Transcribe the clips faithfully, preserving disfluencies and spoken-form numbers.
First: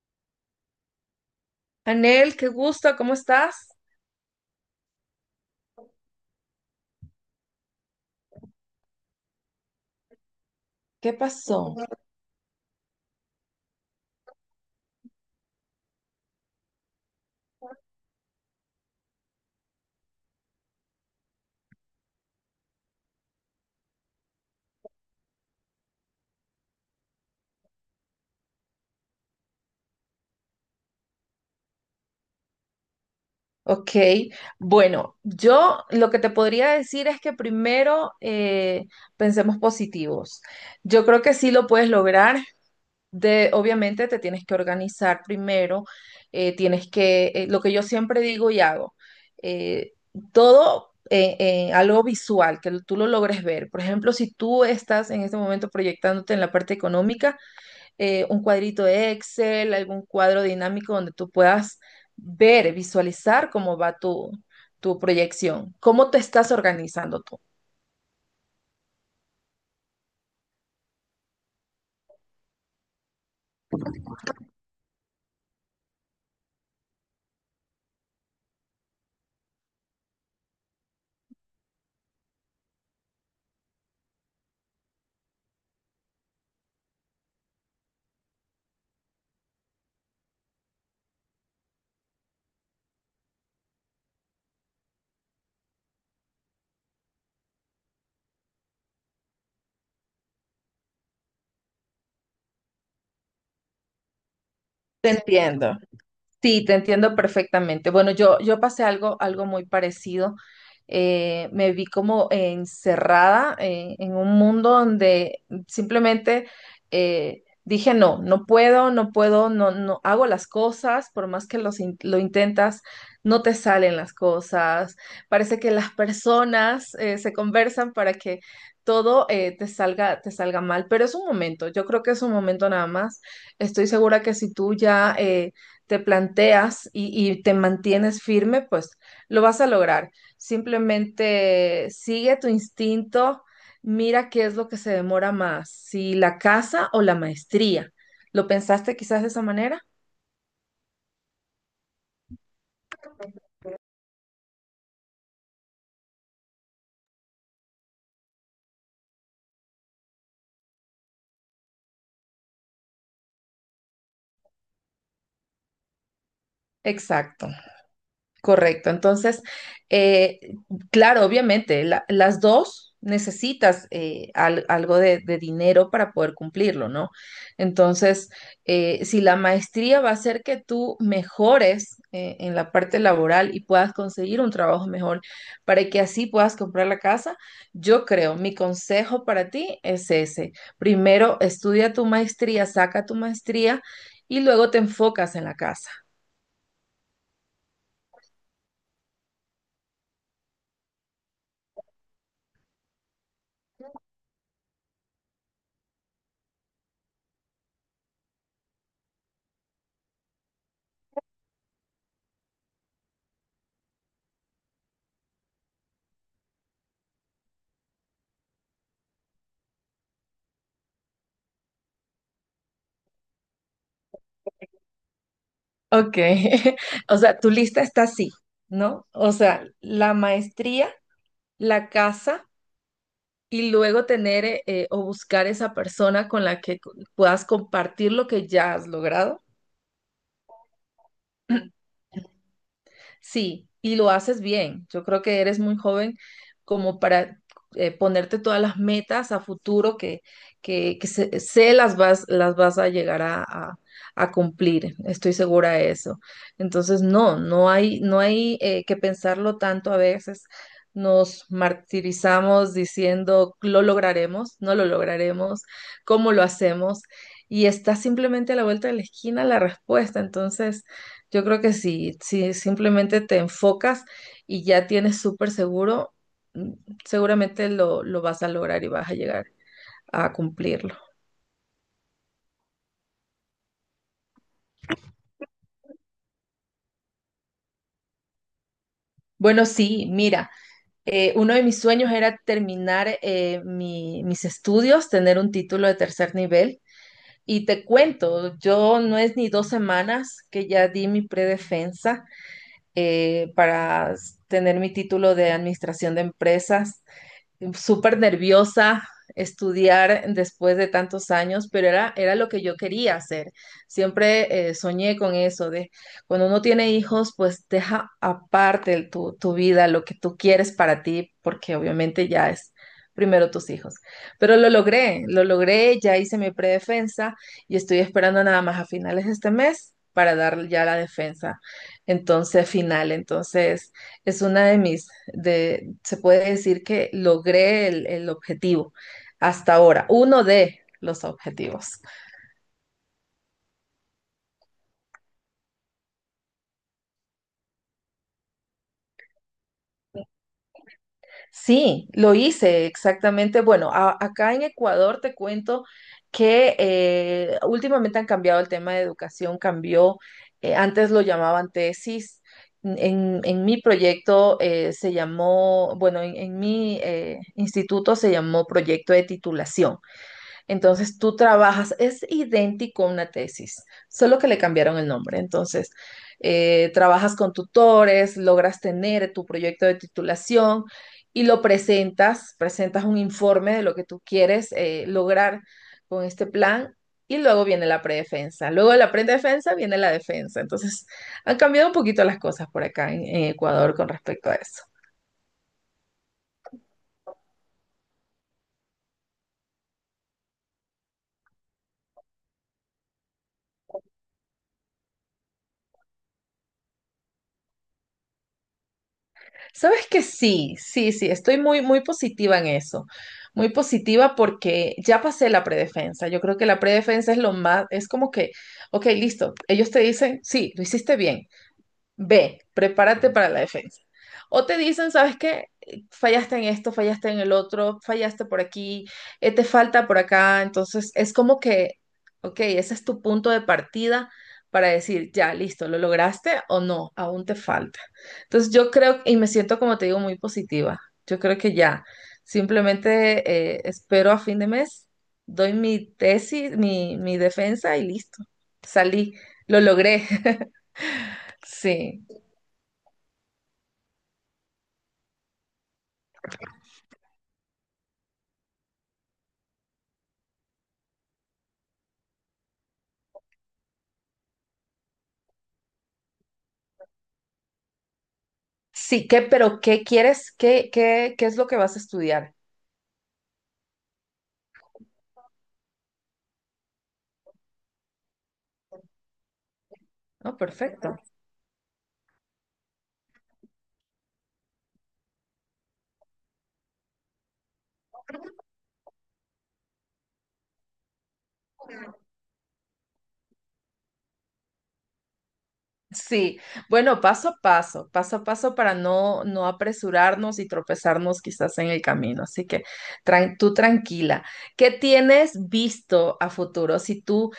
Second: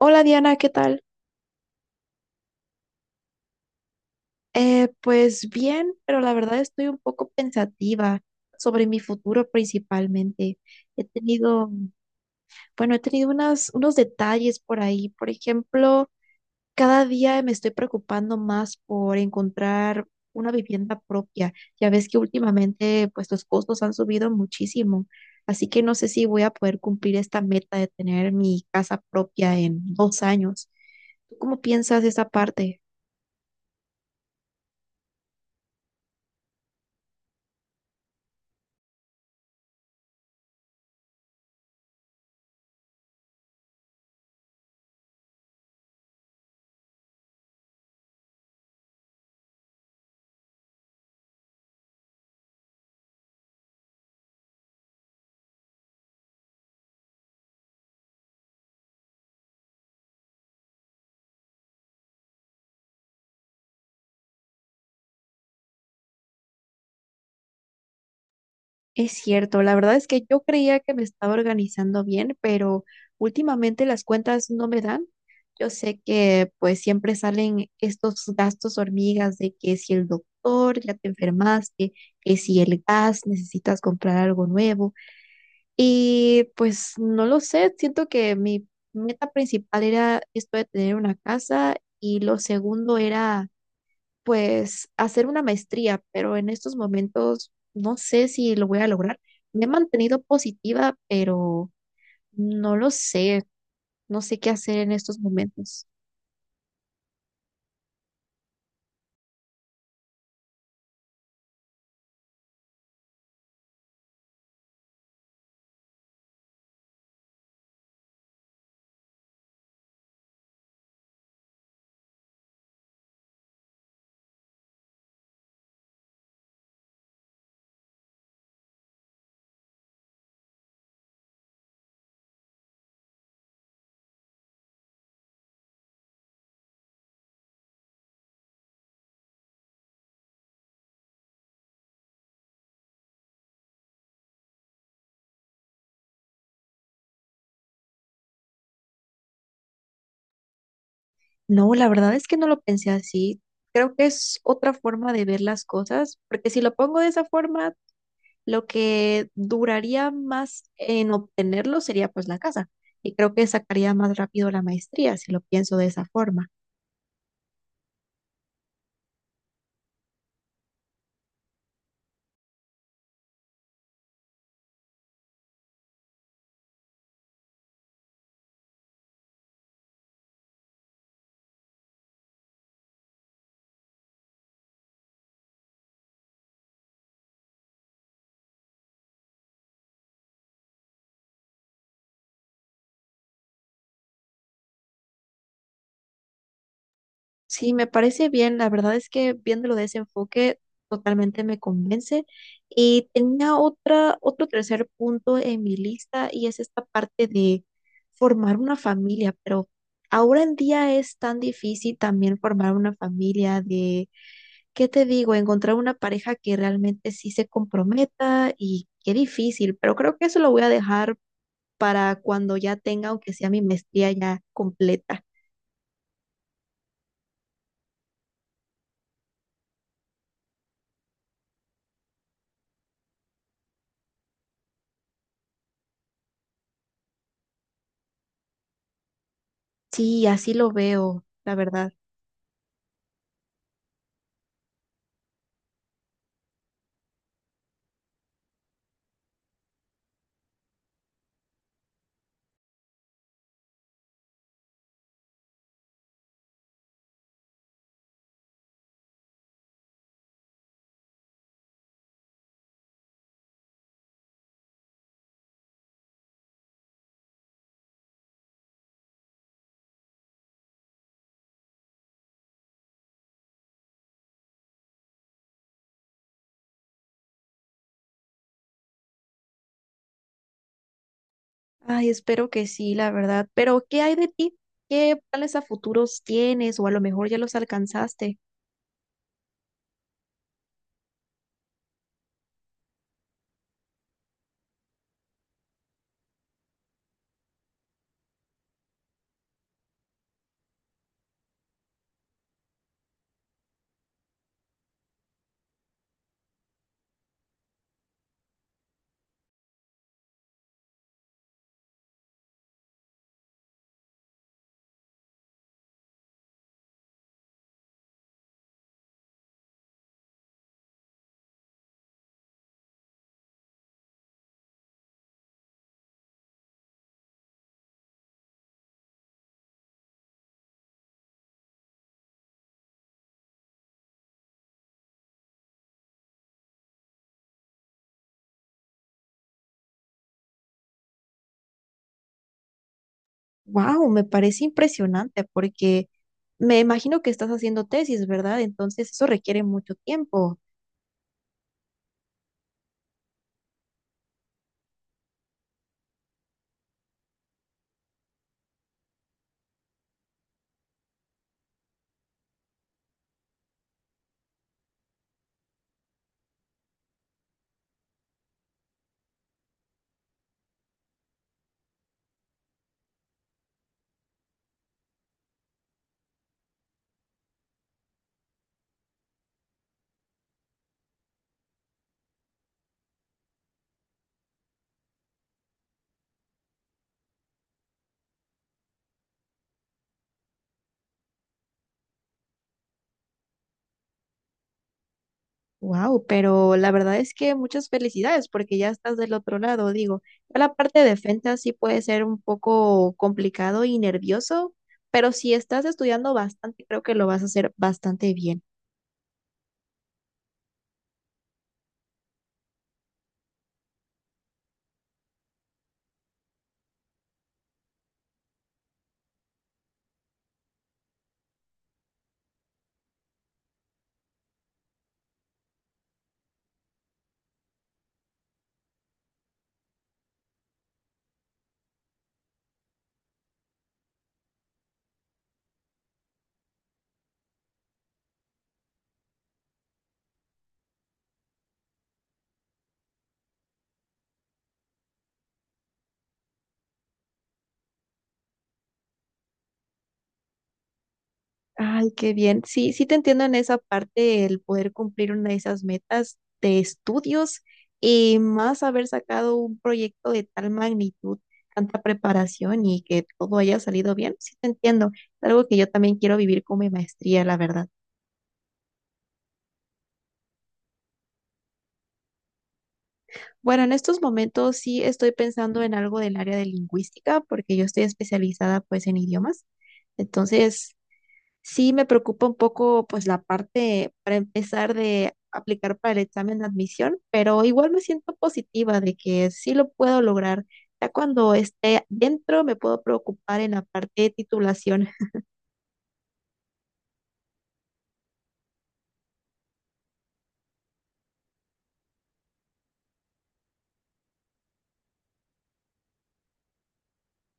Hola Diana, ¿qué tal? Anel, qué gusto, ¿cómo estás? Eh, pues bien, pero la verdad estoy un poco pensativa sobre mi futuro principalmente. He ¿Qué tenido, pasó? bueno, he tenido unas, unos detalles por ahí. Por ejemplo, cada día me estoy preocupando más por encontrar una vivienda propia. Ya ves que últimamente pues los costos han subido muchísimo, así que no sé si voy a poder cumplir esta meta de tener mi casa propia en dos años. ¿Tú cómo piensas esa parte? Ok, bueno, yo lo que te podría decir es que primero eh, pensemos positivos. Yo creo que sí lo puedes lograr. De, obviamente te tienes que organizar primero, eh, tienes que, eh, lo que yo siempre digo y hago, eh, todo eh, eh, algo visual, que tú lo logres ver. Por ejemplo, si tú estás en este momento proyectándote en la parte económica, eh, un cuadrito de Excel, algún cuadro dinámico donde tú puedas ver, visualizar cómo va tu, tu proyección, cómo te estás organizando tú. Es cierto, la verdad es que yo creía que me estaba organizando bien, pero últimamente las cuentas no me dan. Yo sé que pues siempre salen estos gastos hormigas de que si el doctor ya te enfermaste, que si el gas necesitas comprar algo nuevo. Y pues no lo sé, siento que mi meta principal era esto de tener una casa y lo segundo era pues hacer una maestría, pero en estos momentos no sé si lo voy a lograr. Me he mantenido positiva, pero no lo sé, no sé qué hacer en Te estos entiendo. momentos. Sí, te entiendo perfectamente. Bueno, yo, yo pasé algo, algo muy parecido. Eh, me vi como encerrada eh, en un mundo donde simplemente eh, dije, no, no puedo, no puedo, no, no hago las cosas, por más que los in- lo intentas, no te salen las cosas. Parece que las personas eh, se conversan para que todo eh, te salga, te salga mal, pero es un momento, yo creo que es un momento nada más. Estoy segura que si tú ya... eh, te planteas y, y te mantienes firme, pues lo vas a lograr. Simplemente sigue tu instinto, mira qué es lo que se demora más, si la casa o la maestría. ¿Lo pensaste quizás de esa manera? No, la verdad es que no lo pensé así. Creo que es otra forma de ver las cosas, porque si lo pongo de esa forma, lo que duraría más en obtenerlo sería pues la casa. Y creo que sacaría más rápido la maestría si lo pienso de esa forma. Exacto. Correcto. Entonces, eh, claro, obviamente, la- las dos necesitas eh, al- algo de, de dinero para poder cumplirlo, ¿no? Entonces, eh, si la maestría va a hacer que tú mejores eh, en la parte laboral y puedas conseguir un trabajo mejor para que así puedas comprar la casa, yo creo, mi consejo para ti es ese. Primero, estudia tu maestría, saca tu maestría y luego te enfocas en la casa. Sí, me parece bien. La verdad es que viéndolo de ese enfoque totalmente me convence. Y tenía otra, otro tercer punto en mi lista y es esta parte de formar una familia, pero ahora en día es tan difícil también formar una familia de, ¿qué te digo? Encontrar una pareja que realmente sí se comprometa y qué difícil, pero creo que eso lo voy a dejar para cuando ya tenga, aunque sea mi maestría ya completa. Ok, o sea, tu lista está así, ¿no? O sea, la maestría, la casa y luego tener eh, eh, o buscar esa persona con la que co- puedas compartir lo que ya has logrado. Sí, así lo veo, la verdad. Sí, y lo haces bien. Yo creo que eres muy joven como para eh, ponerte todas las metas a futuro que, que, que sé, sé las vas, las vas a llegar a, a- a cumplir. Estoy segura de eso. Entonces, no, no hay, no hay eh, que pensarlo tanto a veces. Nos martirizamos diciendo, lo lograremos, no lo lograremos, cómo lo hacemos. Y está simplemente a la vuelta de la esquina la respuesta. Entonces... Yo creo que si, si simplemente te enfocas y ya tienes súper seguro, mm, seguramente lo, lo vas a lograr y vas a llegar a cumplirlo. Ay, espero que sí, la verdad. Pero, ¿qué hay de ti? ¿Qué planes a futuros tienes? O a lo mejor ya los alcanzaste. Bueno, sí, mira, eh, uno de mis sueños era terminar eh, mi- mis estudios, tener un título de tercer nivel. Y te cuento, yo no es ni dos semanas que ya di mi predefensa eh, para s- tener mi título de administración de empresas. Súper nerviosa estudiar después de tantos años, pero era, era lo que yo quería hacer. Siempre eh, soñé con eso, de cuando uno tiene hijos, pues deja aparte el- tu, tu vida, lo que tú quieres para ti, porque obviamente ya es primero tus hijos. Pero lo logré, lo logré, ya hice mi predefensa y estoy esperando nada más a finales de este mes para dar ya la defensa. Entonces, final, entonces es una de mis, de, se puede decir que logré el, el objetivo hasta ahora, uno de los objetivos. Wow, me parece impresionante porque me imagino que estás haciendo tesis, ¿verdad? Entonces eso requiere mucho tiempo. Sí, lo hice exactamente. Bueno, a- acá en Ecuador te cuento que eh, últimamente han cambiado el tema de educación, cambió, eh, antes lo llamaban tesis. En, en mi proyecto eh, se llamó, bueno, en, en mi eh, instituto se llamó proyecto de titulación. Entonces tú trabajas, es idéntico a una tesis, solo que le cambiaron el nombre. Entonces, eh, trabajas con tutores, logras tener tu proyecto de titulación y lo presentas, presentas un informe de lo que tú quieres eh, lograr con este plan y luego viene la predefensa. Luego de la predefensa viene la defensa. Entonces, han cambiado un poquito las cosas por acá en, en Ecuador con respecto a eso. Wow, pero la verdad es que muchas felicidades porque ya estás del otro lado, digo. Ya la parte de defensa sí puede ser un poco complicado y nervioso, pero si estás estudiando bastante, creo que lo vas a hacer bastante bien. Sabes que sí, sí, sí, estoy muy, muy positiva en eso. Muy positiva porque ya pasé la predefensa. Yo creo que la predefensa es lo más, es como que, ok, listo, ellos te dicen, sí, lo hiciste bien. B, prepárate para la defensa. O te dicen, ¿sabes qué? Fallaste en esto, fallaste en el otro, fallaste por aquí, eh, te falta por acá. Entonces, es como que, ok, ese es tu punto de partida para decir, ya, listo, ¿lo lograste o no? Aún te falta. Entonces, yo creo, y me siento, como te digo, muy positiva. Yo creo que ya, simplemente eh, espero a fin de mes, doy mi tesis, mi, mi defensa y listo. Salí, lo logré. Ay, Sí. qué bien. Sí, sí te entiendo en esa parte, el poder cumplir una de esas metas de estudios y más haber sacado un proyecto de tal magnitud, tanta preparación y que todo haya salido bien. Sí te entiendo. Es algo que yo también quiero vivir con mi maestría, la verdad. Sí, ¿qué, pero ¿qué quieres? ¿Qué, qué, ¿qué es lo que vas a estudiar? Bueno, en estos momentos sí estoy pensando en algo del área de lingüística porque yo estoy especializada pues en idiomas. No, Entonces, perfecto. sí, me preocupa un poco, pues, la parte para empezar de aplicar para el examen de admisión, pero igual me siento positiva de que sí lo puedo lograr. Ya cuando esté dentro me puedo preocupar en la parte de titulación. Sí, bueno, paso a paso, paso a paso para no, no apresurarnos y tropezarnos quizás en el camino. Así que tran- tú tranquila. ¿Qué tienes visto a futuro? Si tú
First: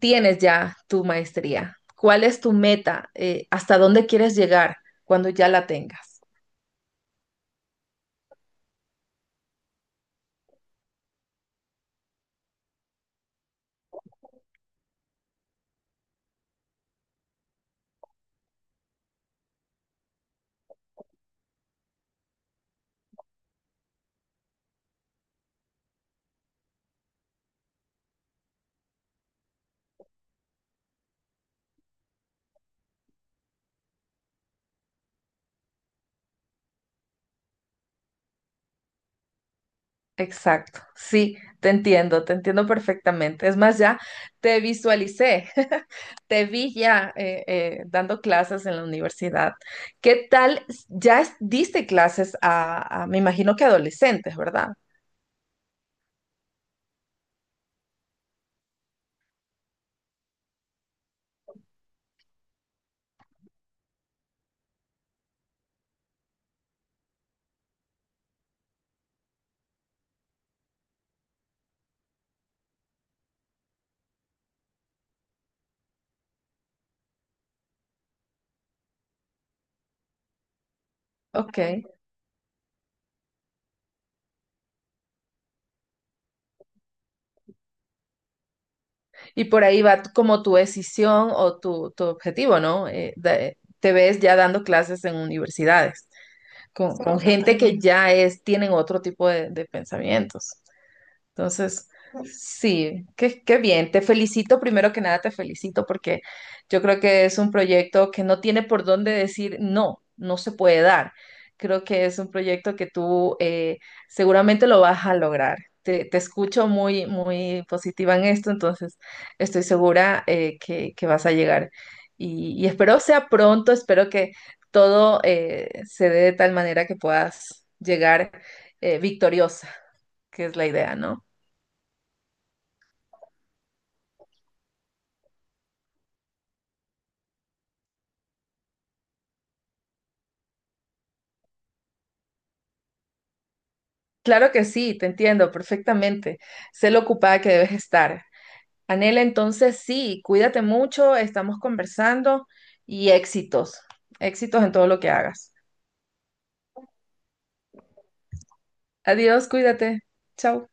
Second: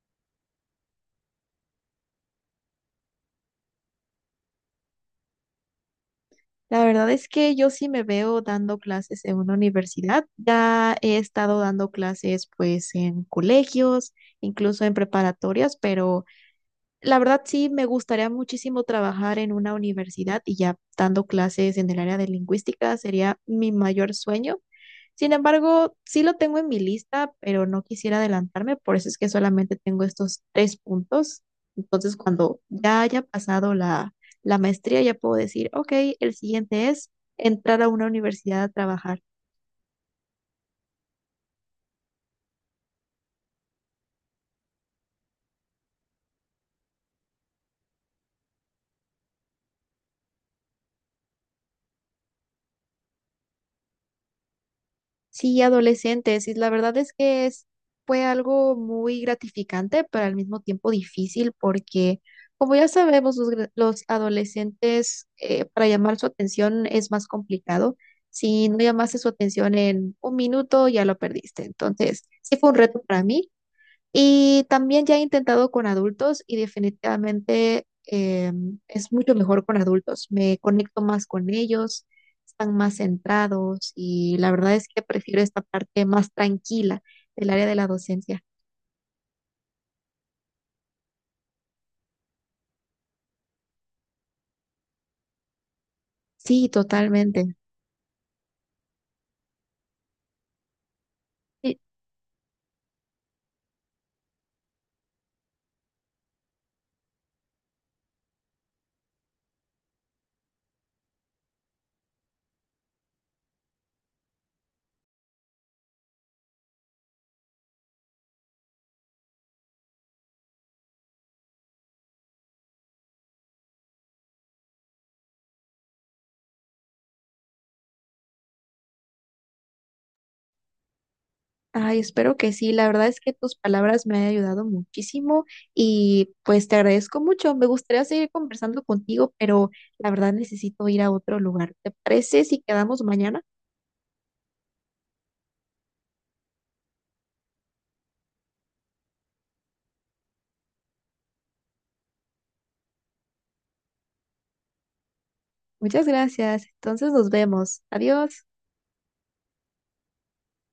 tienes ya tu maestría, ¿cuál es tu meta? Eh, hasta dónde quieres llegar cuando ya la tengas? La verdad es que yo sí me veo dando clases en una universidad. Ya he estado dando clases, pues, en colegios, incluso en preparatorias, pero la verdad sí, me gustaría muchísimo trabajar en una universidad y ya dando clases en el área de lingüística sería mi mayor sueño. Sin embargo, sí lo tengo en mi lista, pero no quisiera adelantarme, por eso es que solamente tengo estos tres puntos. Entonces, cuando ya haya pasado la, la maestría, ya puedo decir, ok, el siguiente es entrar a una universidad a trabajar. Exacto, sí, te entiendo, te entiendo perfectamente. Es más, ya te visualicé, te vi ya eh, eh, dando clases en la universidad. ¿Qué tal? Ya es- diste clases a, a- me imagino que adolescentes, ¿verdad? Sí, adolescentes, y la verdad es que es, fue algo muy gratificante, pero al mismo tiempo difícil, porque como ya sabemos, los, gra- los adolescentes, eh, para llamar su atención es más complicado. Si no llamaste su atención en un minuto, ya lo perdiste. Entonces, sí fue un reto para mí. Y también ya he intentado con adultos y definitivamente eh, es mucho mejor con adultos. Me conecto más con Ok, ellos, están más centrados y la verdad es que prefiero esta parte más tranquila del área de la docencia. y por ahí va como tu decisión o tu, tu objetivo, ¿no? Eh, de- te ves ya dando clases en universidades Sí, con, con totalmente. gente que ya es, tienen otro tipo de de pensamientos. Sí. Entonces, sí, qué, qué bien. Te felicito, primero que nada te felicito porque yo creo que es un proyecto que no tiene por dónde decir no, no se puede dar. Creo que es un proyecto que tú eh, seguramente lo vas a lograr. Te, te escucho muy, muy positiva en esto, entonces estoy segura eh, que, que vas a llegar. Y, y espero sea pronto, espero que todo eh, se dé de tal manera que puedas llegar eh, victoriosa, que es la idea, ¿no? Ay, espero que sí. La verdad es que tus palabras me han ayudado muchísimo y pues te agradezco mucho. Me gustaría seguir conversando contigo, pero la verdad necesito ir a otro lugar. ¿Te parece si quedamos mañana? Claro que sí, te entiendo perfectamente. Sé lo ocupada que debes estar. Anela, entonces sí, cuídate mucho, estamos conversando y éxitos, éxitos en todo lo que hagas. Muchas gracias. Entonces nos vemos. Adiós. Adiós, cuídate. Chao.